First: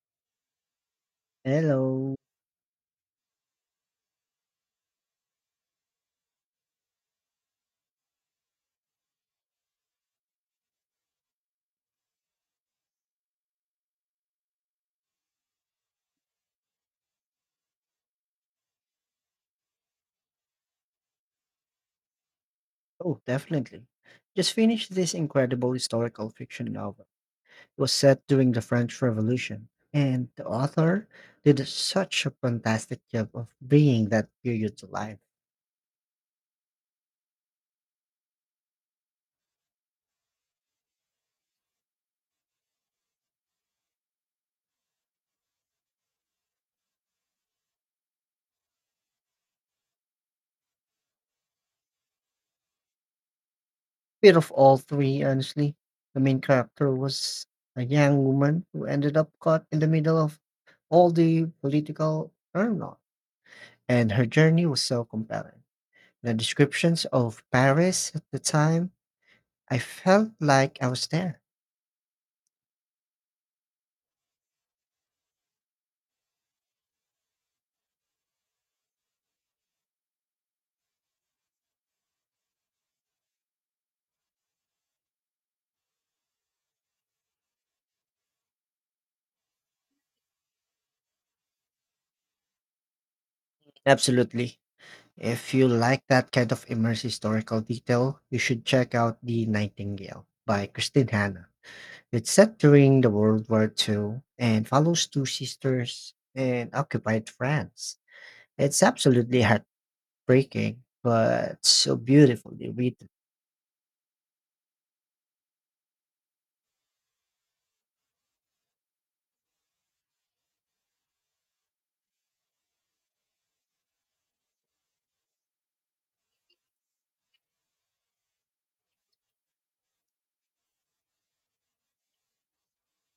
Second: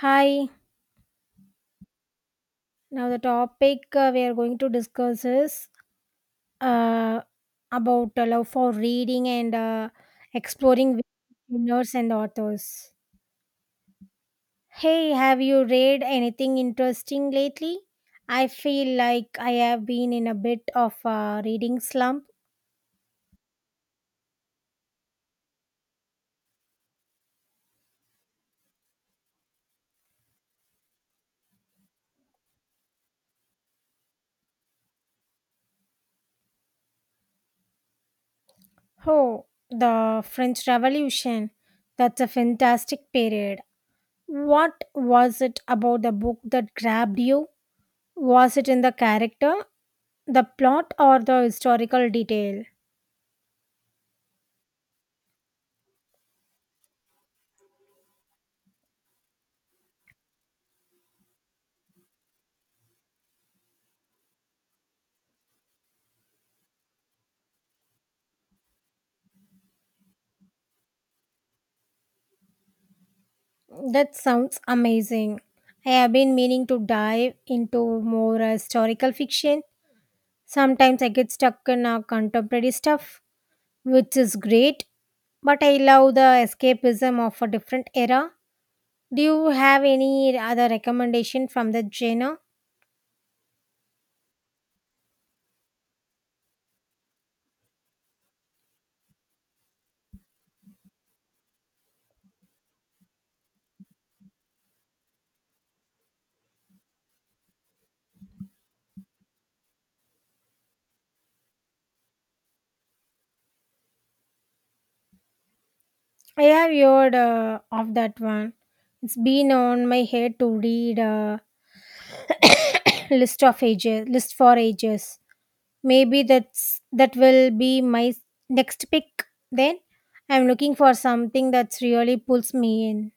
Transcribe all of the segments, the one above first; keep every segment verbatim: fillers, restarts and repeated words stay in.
Hi. Hello. Now the topic uh, we are going to discuss is uh, about uh, love for reading and uh, exploring with genres and authors. Hey, have you read anything interesting lately? I feel like I have been in a bit of a reading slump. Oh, definitely. Just finished this incredible historical fiction novel. It was set during the French Revolution, and the author did such a fantastic job of bringing that period to life. Oh, the French Revolution. That's a fantastic period. What was it about the book that grabbed you? Was it in the character, the plot, or the historical detail? Bit of all three, honestly. The main character was a young woman who ended up caught in the middle of all the political turmoil, and her journey was so compelling. The descriptions of Paris at the time, I felt like I was there. That sounds amazing. I have been meaning to dive into more uh, historical fiction. Sometimes I get stuck in uh, contemporary stuff, which is great, but I love the escapism of a different era. Do you have any other recommendation from the genre? Absolutely. If you like that kind of immersive historical detail, you should check out The Nightingale by Christine Hanna. It's set during the World War two and follows two sisters in occupied France. It's absolutely heartbreaking, but so beautifully written. I have heard uh, of that one. It's been on my head to read a list of ages, list for ages. Maybe that's that will be my s- next pick then. I'm looking for something that's really pulls me in.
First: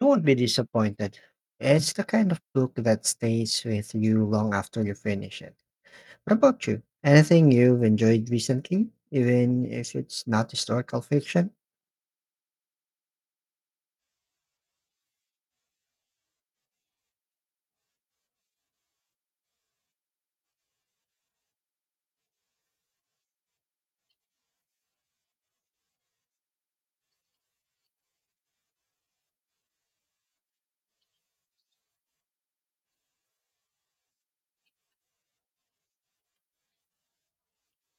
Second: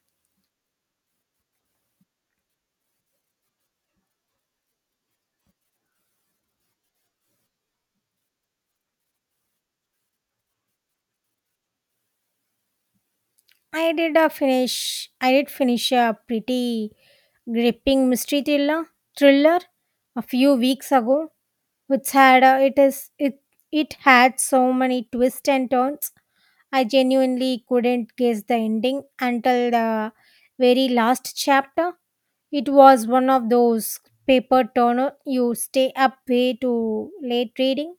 You won't be disappointed. It's the kind of book that stays with you long after you finish it. What about you? Anything you've enjoyed recently, even if it's not historical fiction? I did a finish I did finish a pretty gripping mystery thriller thriller a few weeks ago which had a, it is it it had so many twists and turns. I genuinely couldn't guess the ending until the very last chapter. It was one of those paper turner you stay up way too late reading.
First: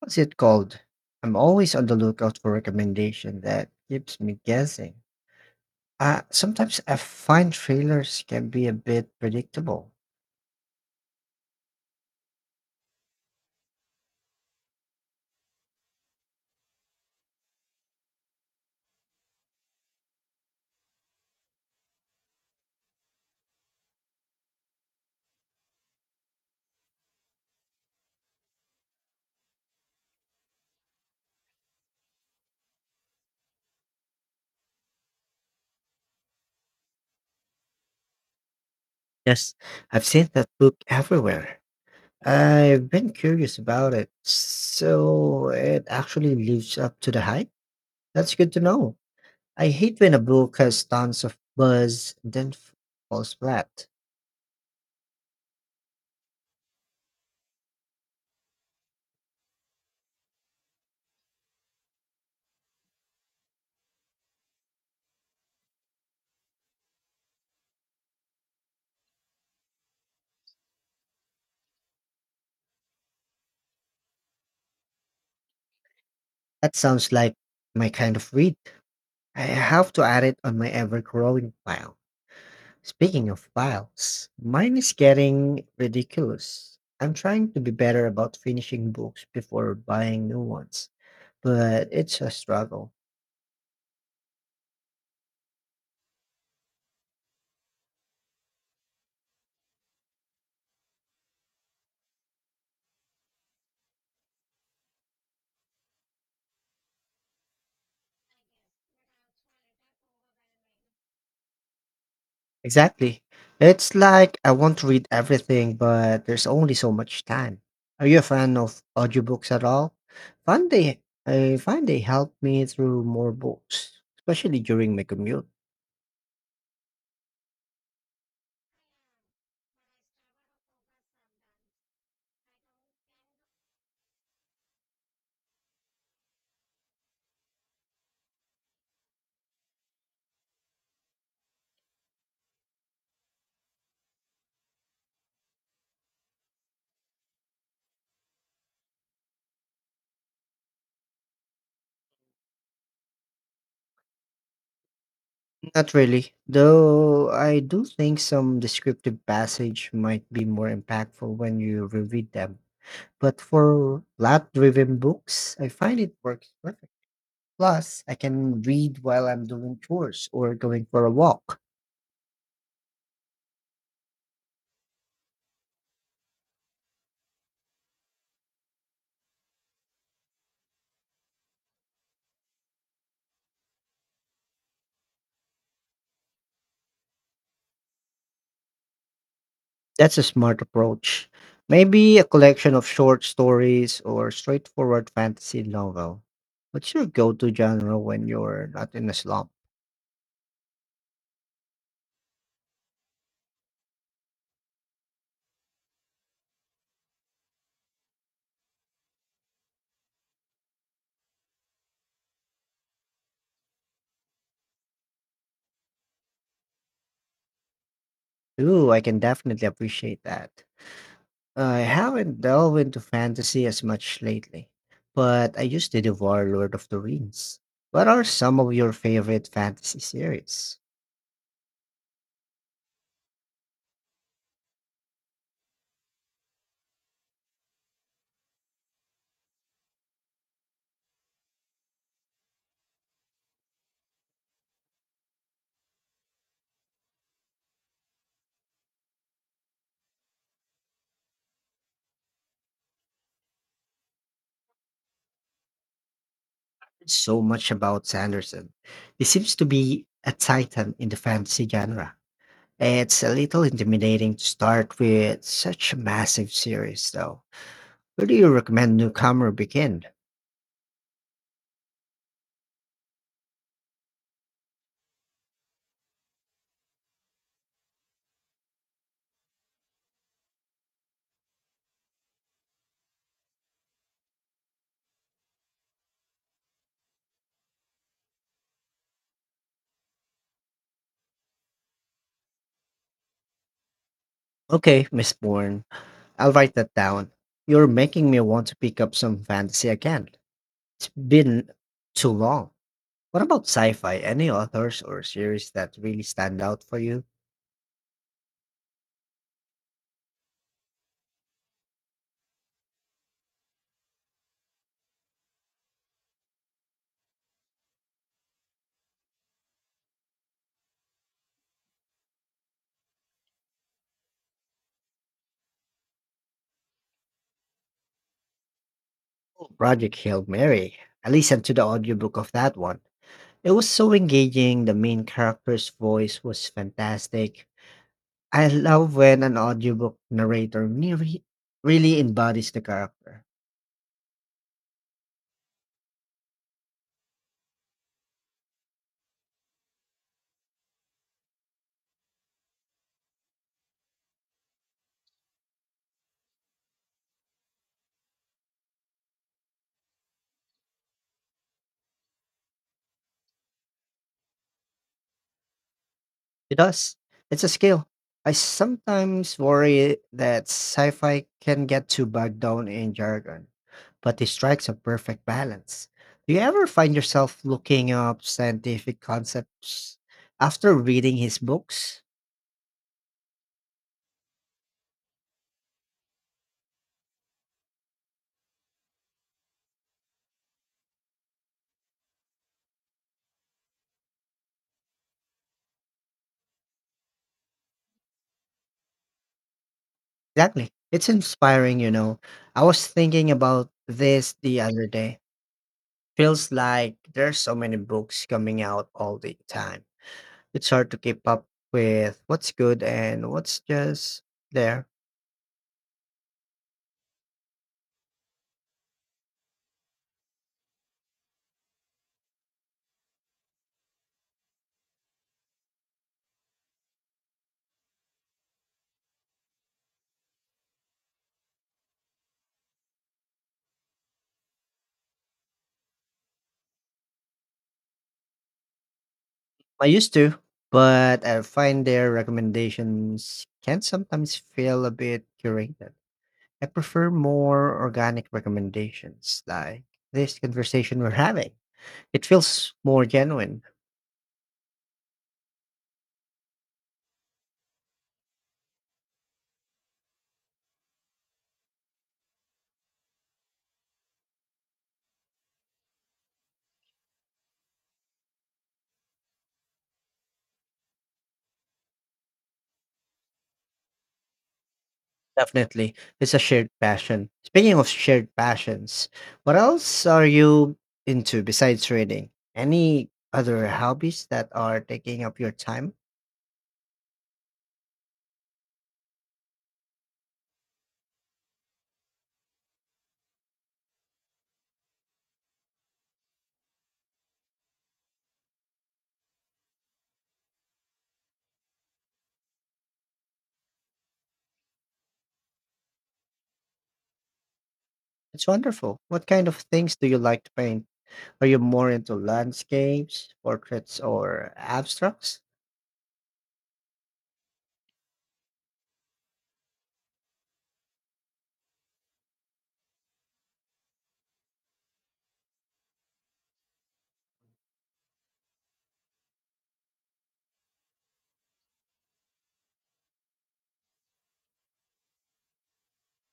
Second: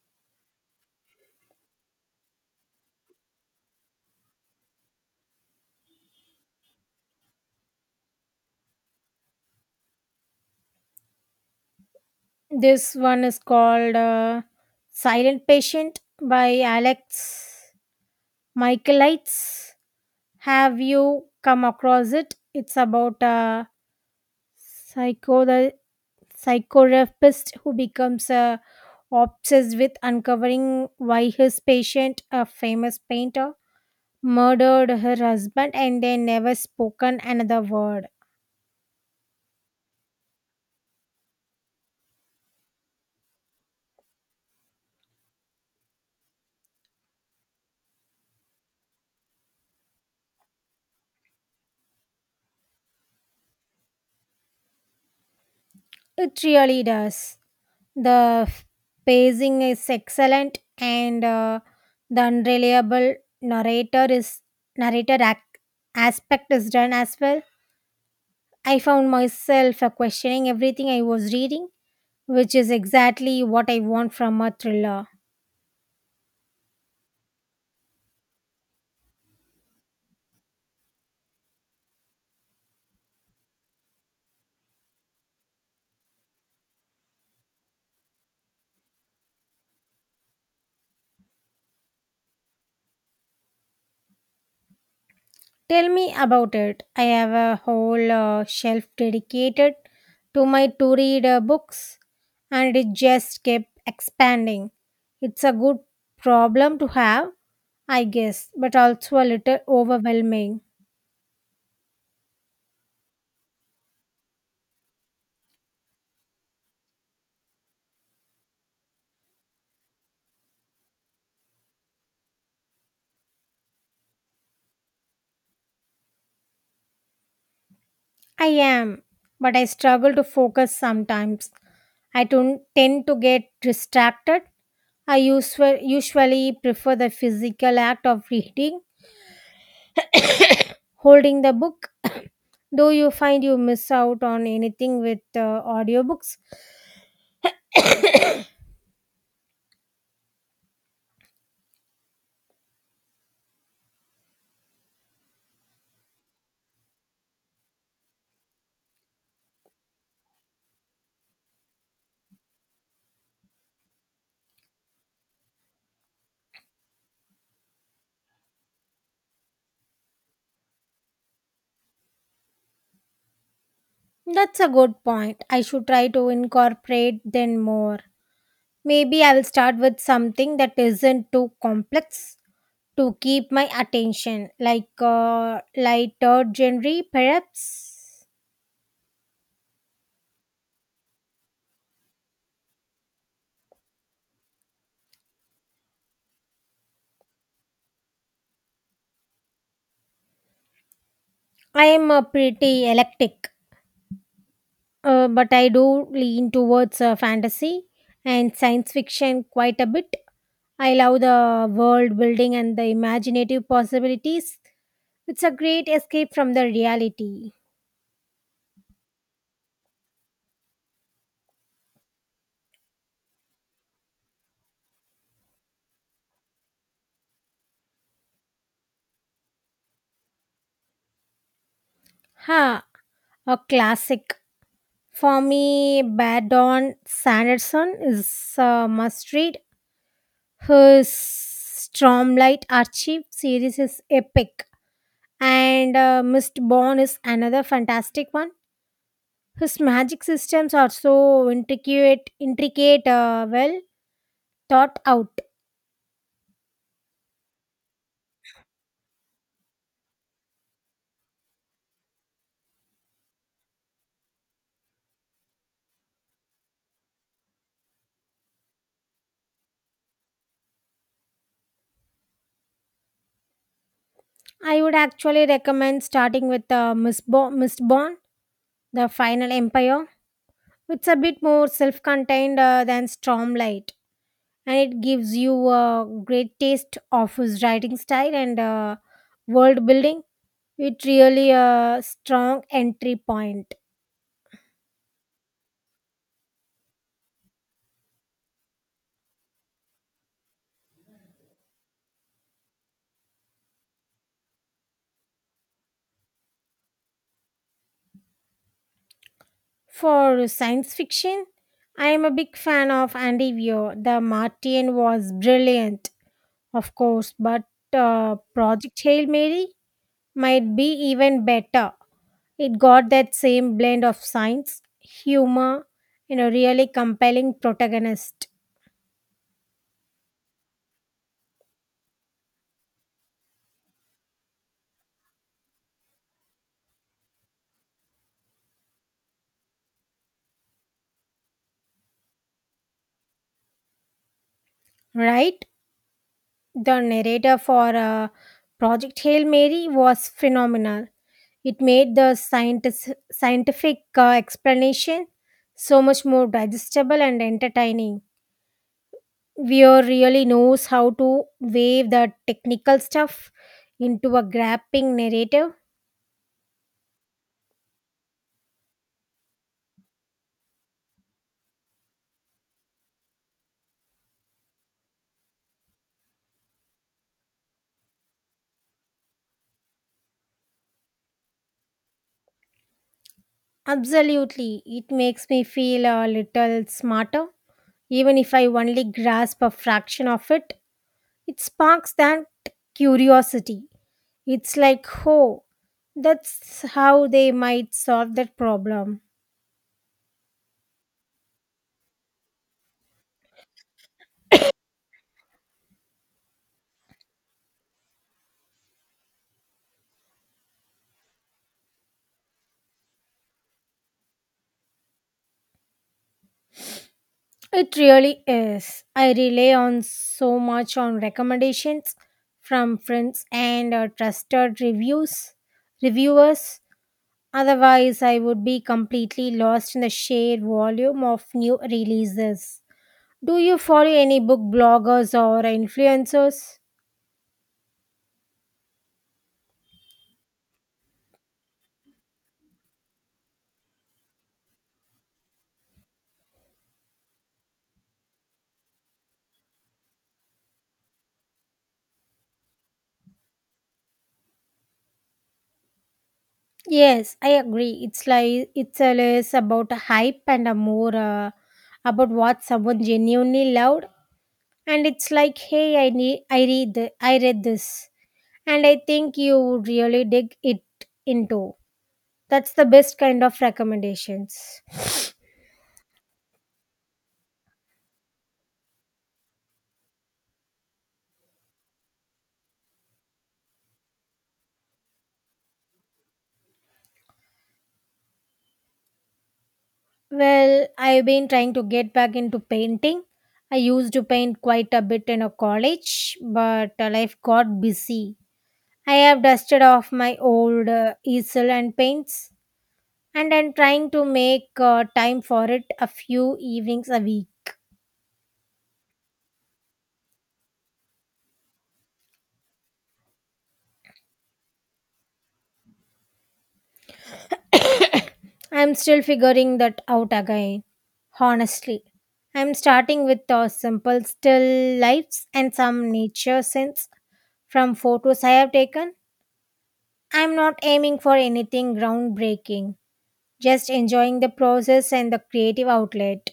What's it called? I'm always on the lookout for recommendation that keeps me guessing. Uh, sometimes I find trailers can be a bit predictable. This one is called uh, Silent Patient by Alex Michaelides. Have you come across it? It's about a psycho the psychotherapist who becomes uh, obsessed with uncovering why his patient, a famous painter, murdered her husband and they never spoken another word. Yes, I've seen that book everywhere. I've been curious about it, so it actually lives up to the hype. That's good to know. I hate when a book has tons of buzz and then falls flat. It really does. The f- pacing is excellent, and uh, the unreliable narrator is narrator ac- aspect is done as well. I found myself uh, questioning everything I was reading, which is exactly what I want from a thriller. That sounds like my kind of read. I have to add it on my ever growing pile. Speaking of piles, mine is getting ridiculous. I'm trying to be better about finishing books before buying new ones, but it's a struggle. Tell me about it. I have a whole uh, shelf dedicated to my to read uh, books, and it just kept expanding. It's a good problem to have, I guess, but also a little overwhelming. Exactly. It's like I want to read everything, but there's only so much time. Are you a fan of audiobooks at all? Find they I find they help me through more books, especially during my commute. I am, but I struggle to focus sometimes. I tun- tend to get distracted. I usu- usually prefer the physical act of reading, holding the book. Do you find you miss out on anything with uh, audiobooks? Not really, though I do think some descriptive passage might be more impactful when you reread them. But for plot driven books, I find it works perfect. Plus, I can read while I'm doing chores or going for a walk. That's a good point. I should try to incorporate then more. Maybe I'll start with something that isn't too complex to keep my attention, like uh, lighter genre, perhaps. That's a smart approach. Maybe a collection of short stories or straightforward fantasy novel. What's your go to genre when you're not in a slump? I am a pretty eclectic, uh, but I do lean towards uh, fantasy and science fiction quite a bit. I love the world building and the imaginative possibilities. It's a great escape from the reality. Ooh, I can definitely appreciate that. I haven't delved into fantasy as much lately, but I used to devour Lord of the Rings. What are some of your favorite fantasy series? Ha, a classic. For me, Bad Dawn Sanderson is a must read. His Stormlight Archive series is epic. And uh, Mistborn is another fantastic one. His magic systems are so intricate, intricate, uh, well thought out. There's so much about Sanderson. He seems to be a titan in the fantasy genre. It's a little intimidating to start with such a massive series, though. Where do you recommend newcomer begin? I would actually recommend starting with uh, Mistborn, Mistborn, The Final Empire. It's a bit more self contained uh, than Stormlight, and it gives you a great taste of his writing style and uh, world building. It really a strong entry point. Okay, Miss Bourne, I'll write that down. You're making me want to pick up some fantasy again. It's been too long. What about sci-fi? Any authors or series that really stand out for you? For science fiction, I am a big fan of Andy Weir. The Martian was brilliant, of course, but uh, Project Hail Mary might be even better. It got that same blend of science, humor, and a really compelling protagonist, Project Hail Mary. I listened to the audiobook of that one. It was so engaging. The main character's voice was fantastic. I love when an audiobook narrator ne- re- really embodies the character. right? The narrator for uh, Project Hail Mary was phenomenal. It made the scientist, scientific uh, explanation so much more digestible and entertaining. Weir really knows how to weave the technical stuff into a grapping narrative. It does. It's a skill. I sometimes worry that sci fi can get too bogged down in jargon, but it strikes a perfect balance. Do you ever find yourself looking up scientific concepts after reading his books? Absolutely, it makes me feel a little smarter. Even if I only grasp a fraction of it, it sparks that curiosity. It's like, oh, that's how they might solve that problem. Exactly. It's inspiring, you know. I was thinking about this the other day. Feels like there's so many books coming out all the time. It's hard to keep up with what's good and what's just there. It really is. I rely on so much on recommendations from friends and uh, trusted reviews reviewers. Otherwise, I would be completely lost in the sheer volume of new releases. Do you follow any book bloggers or influencers? I used to, but I find their recommendations can sometimes feel a bit curated. I prefer more organic recommendations like this conversation we're having. It feels more genuine. Yes, I agree. It's like it's a less about a hype and a more uh, about what someone genuinely loved. And it's like, hey, I need, I read, the, I read this, and I think you would really dig it into. That's the best kind of recommendations. Definitely. It's a shared passion. Speaking of shared passions, what else are you into besides reading? Any other hobbies that are taking up your time? Well, I've been trying to get back into painting. I used to paint quite a bit in a college, but uh, life got busy. I have dusted off my old uh, easel and paints and I'm trying to make uh, time for it a few evenings a week. It's wonderful. What kind of things do you like to paint? Are you more into landscapes, portraits, or abstracts? I'm still figuring that out again, honestly. I'm starting with uh, simple still lifes and some nature scenes from photos I have taken. I'm not aiming for anything groundbreaking, just enjoying the process and the creative outlet.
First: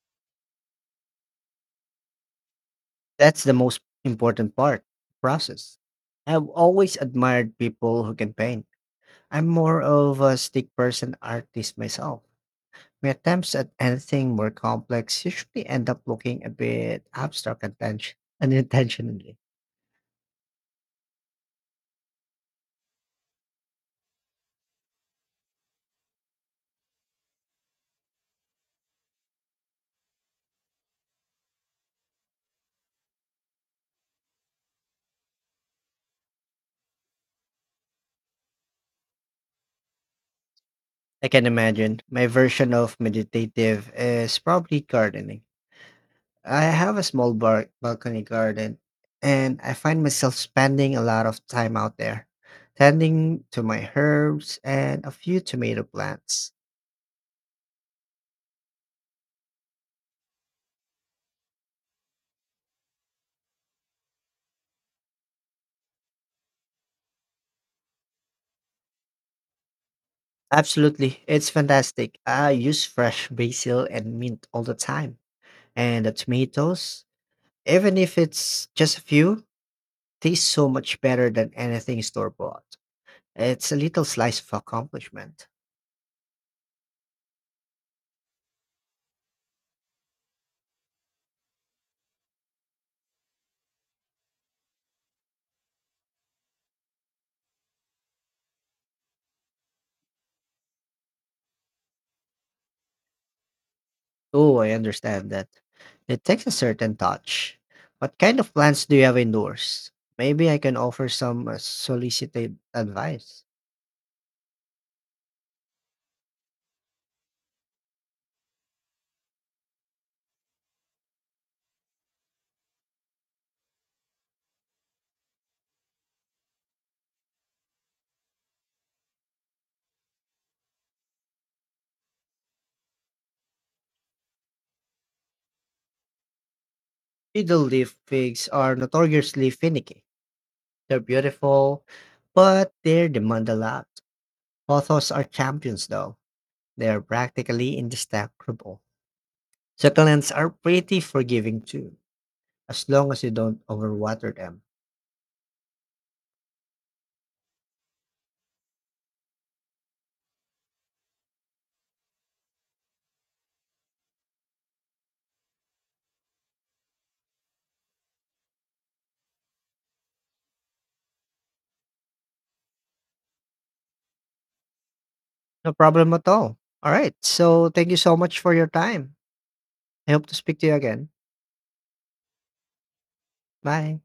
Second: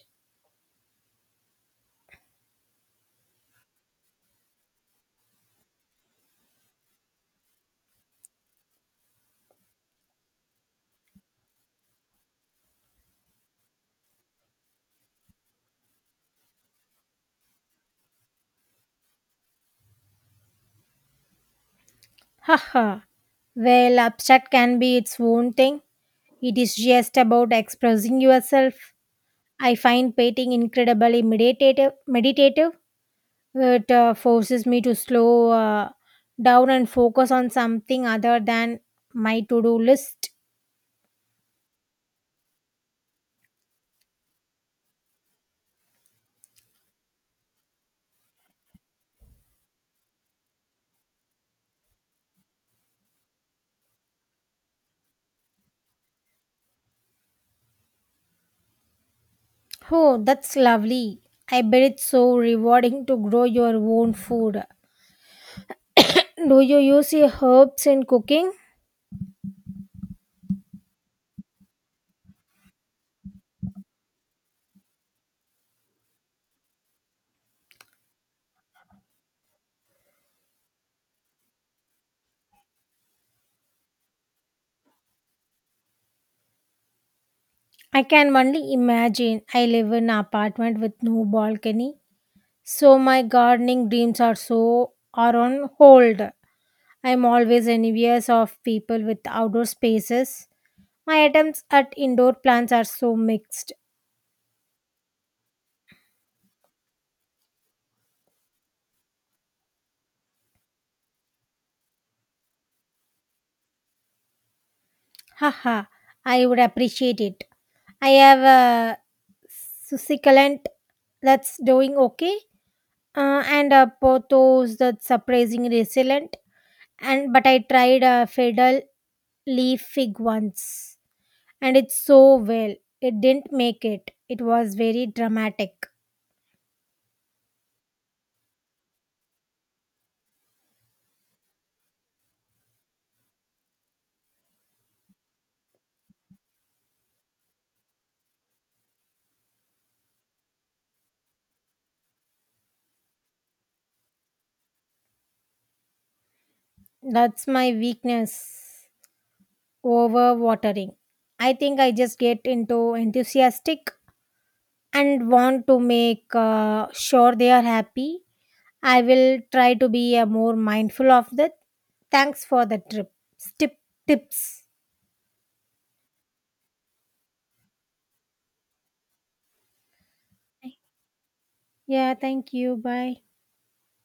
That's the most important part, process. I've always admired people who can paint. I'm more of a stick person artist myself. My attempts at anything more complex usually end up looking a bit abstract and tense- unintentionally. Haha. Well, abstract can be its own thing. It is just about expressing yourself. I find painting incredibly meditative. Meditative, It uh, forces me to slow uh, down and focus on something other than my to-do list. I can imagine my version of meditative is probably gardening. I have a small bar- balcony garden, and I find myself spending a lot of time out there, tending to my herbs and a few tomato plants. Oh, that's lovely! I bet it's so rewarding to grow your own food. Do you use your herbs in cooking? Absolutely, it's fantastic. I use fresh basil and mint all the time, and the tomatoes, even if it's just a few, taste so much better than anything store bought. It's a little slice of accomplishment. I can only imagine. I live in an apartment with no balcony, so my gardening dreams are so are on hold. I'm always envious of people with outdoor spaces. My attempts at indoor plants are so mixed. Oh, I understand that. It takes a certain touch. What kind of plans do you have indoors? Maybe I can offer some uh, solicited advice. Haha, I would appreciate it. I have a succulent that's doing okay, uh, and a pothos that's surprisingly resilient. And but I tried a fiddle leaf fig once, and it's so well. It didn't make it. It was very dramatic. Fiddle leaf figs are notoriously finicky. They're beautiful, but they demand a lot. Authors are champions, though. They are practically indestructible. Succulents are pretty forgiving, too, as long as you don't overwater them. That's my weakness. Over watering. I think I just get into enthusiastic and want to make uh, sure they are happy. I will try to be uh, more mindful of that. Thanks for the trip. Tip, tips. No problem at all. All right. So, thank you so much for your time. I hope to speak to you again. Yeah, thank you. Bye. Bye.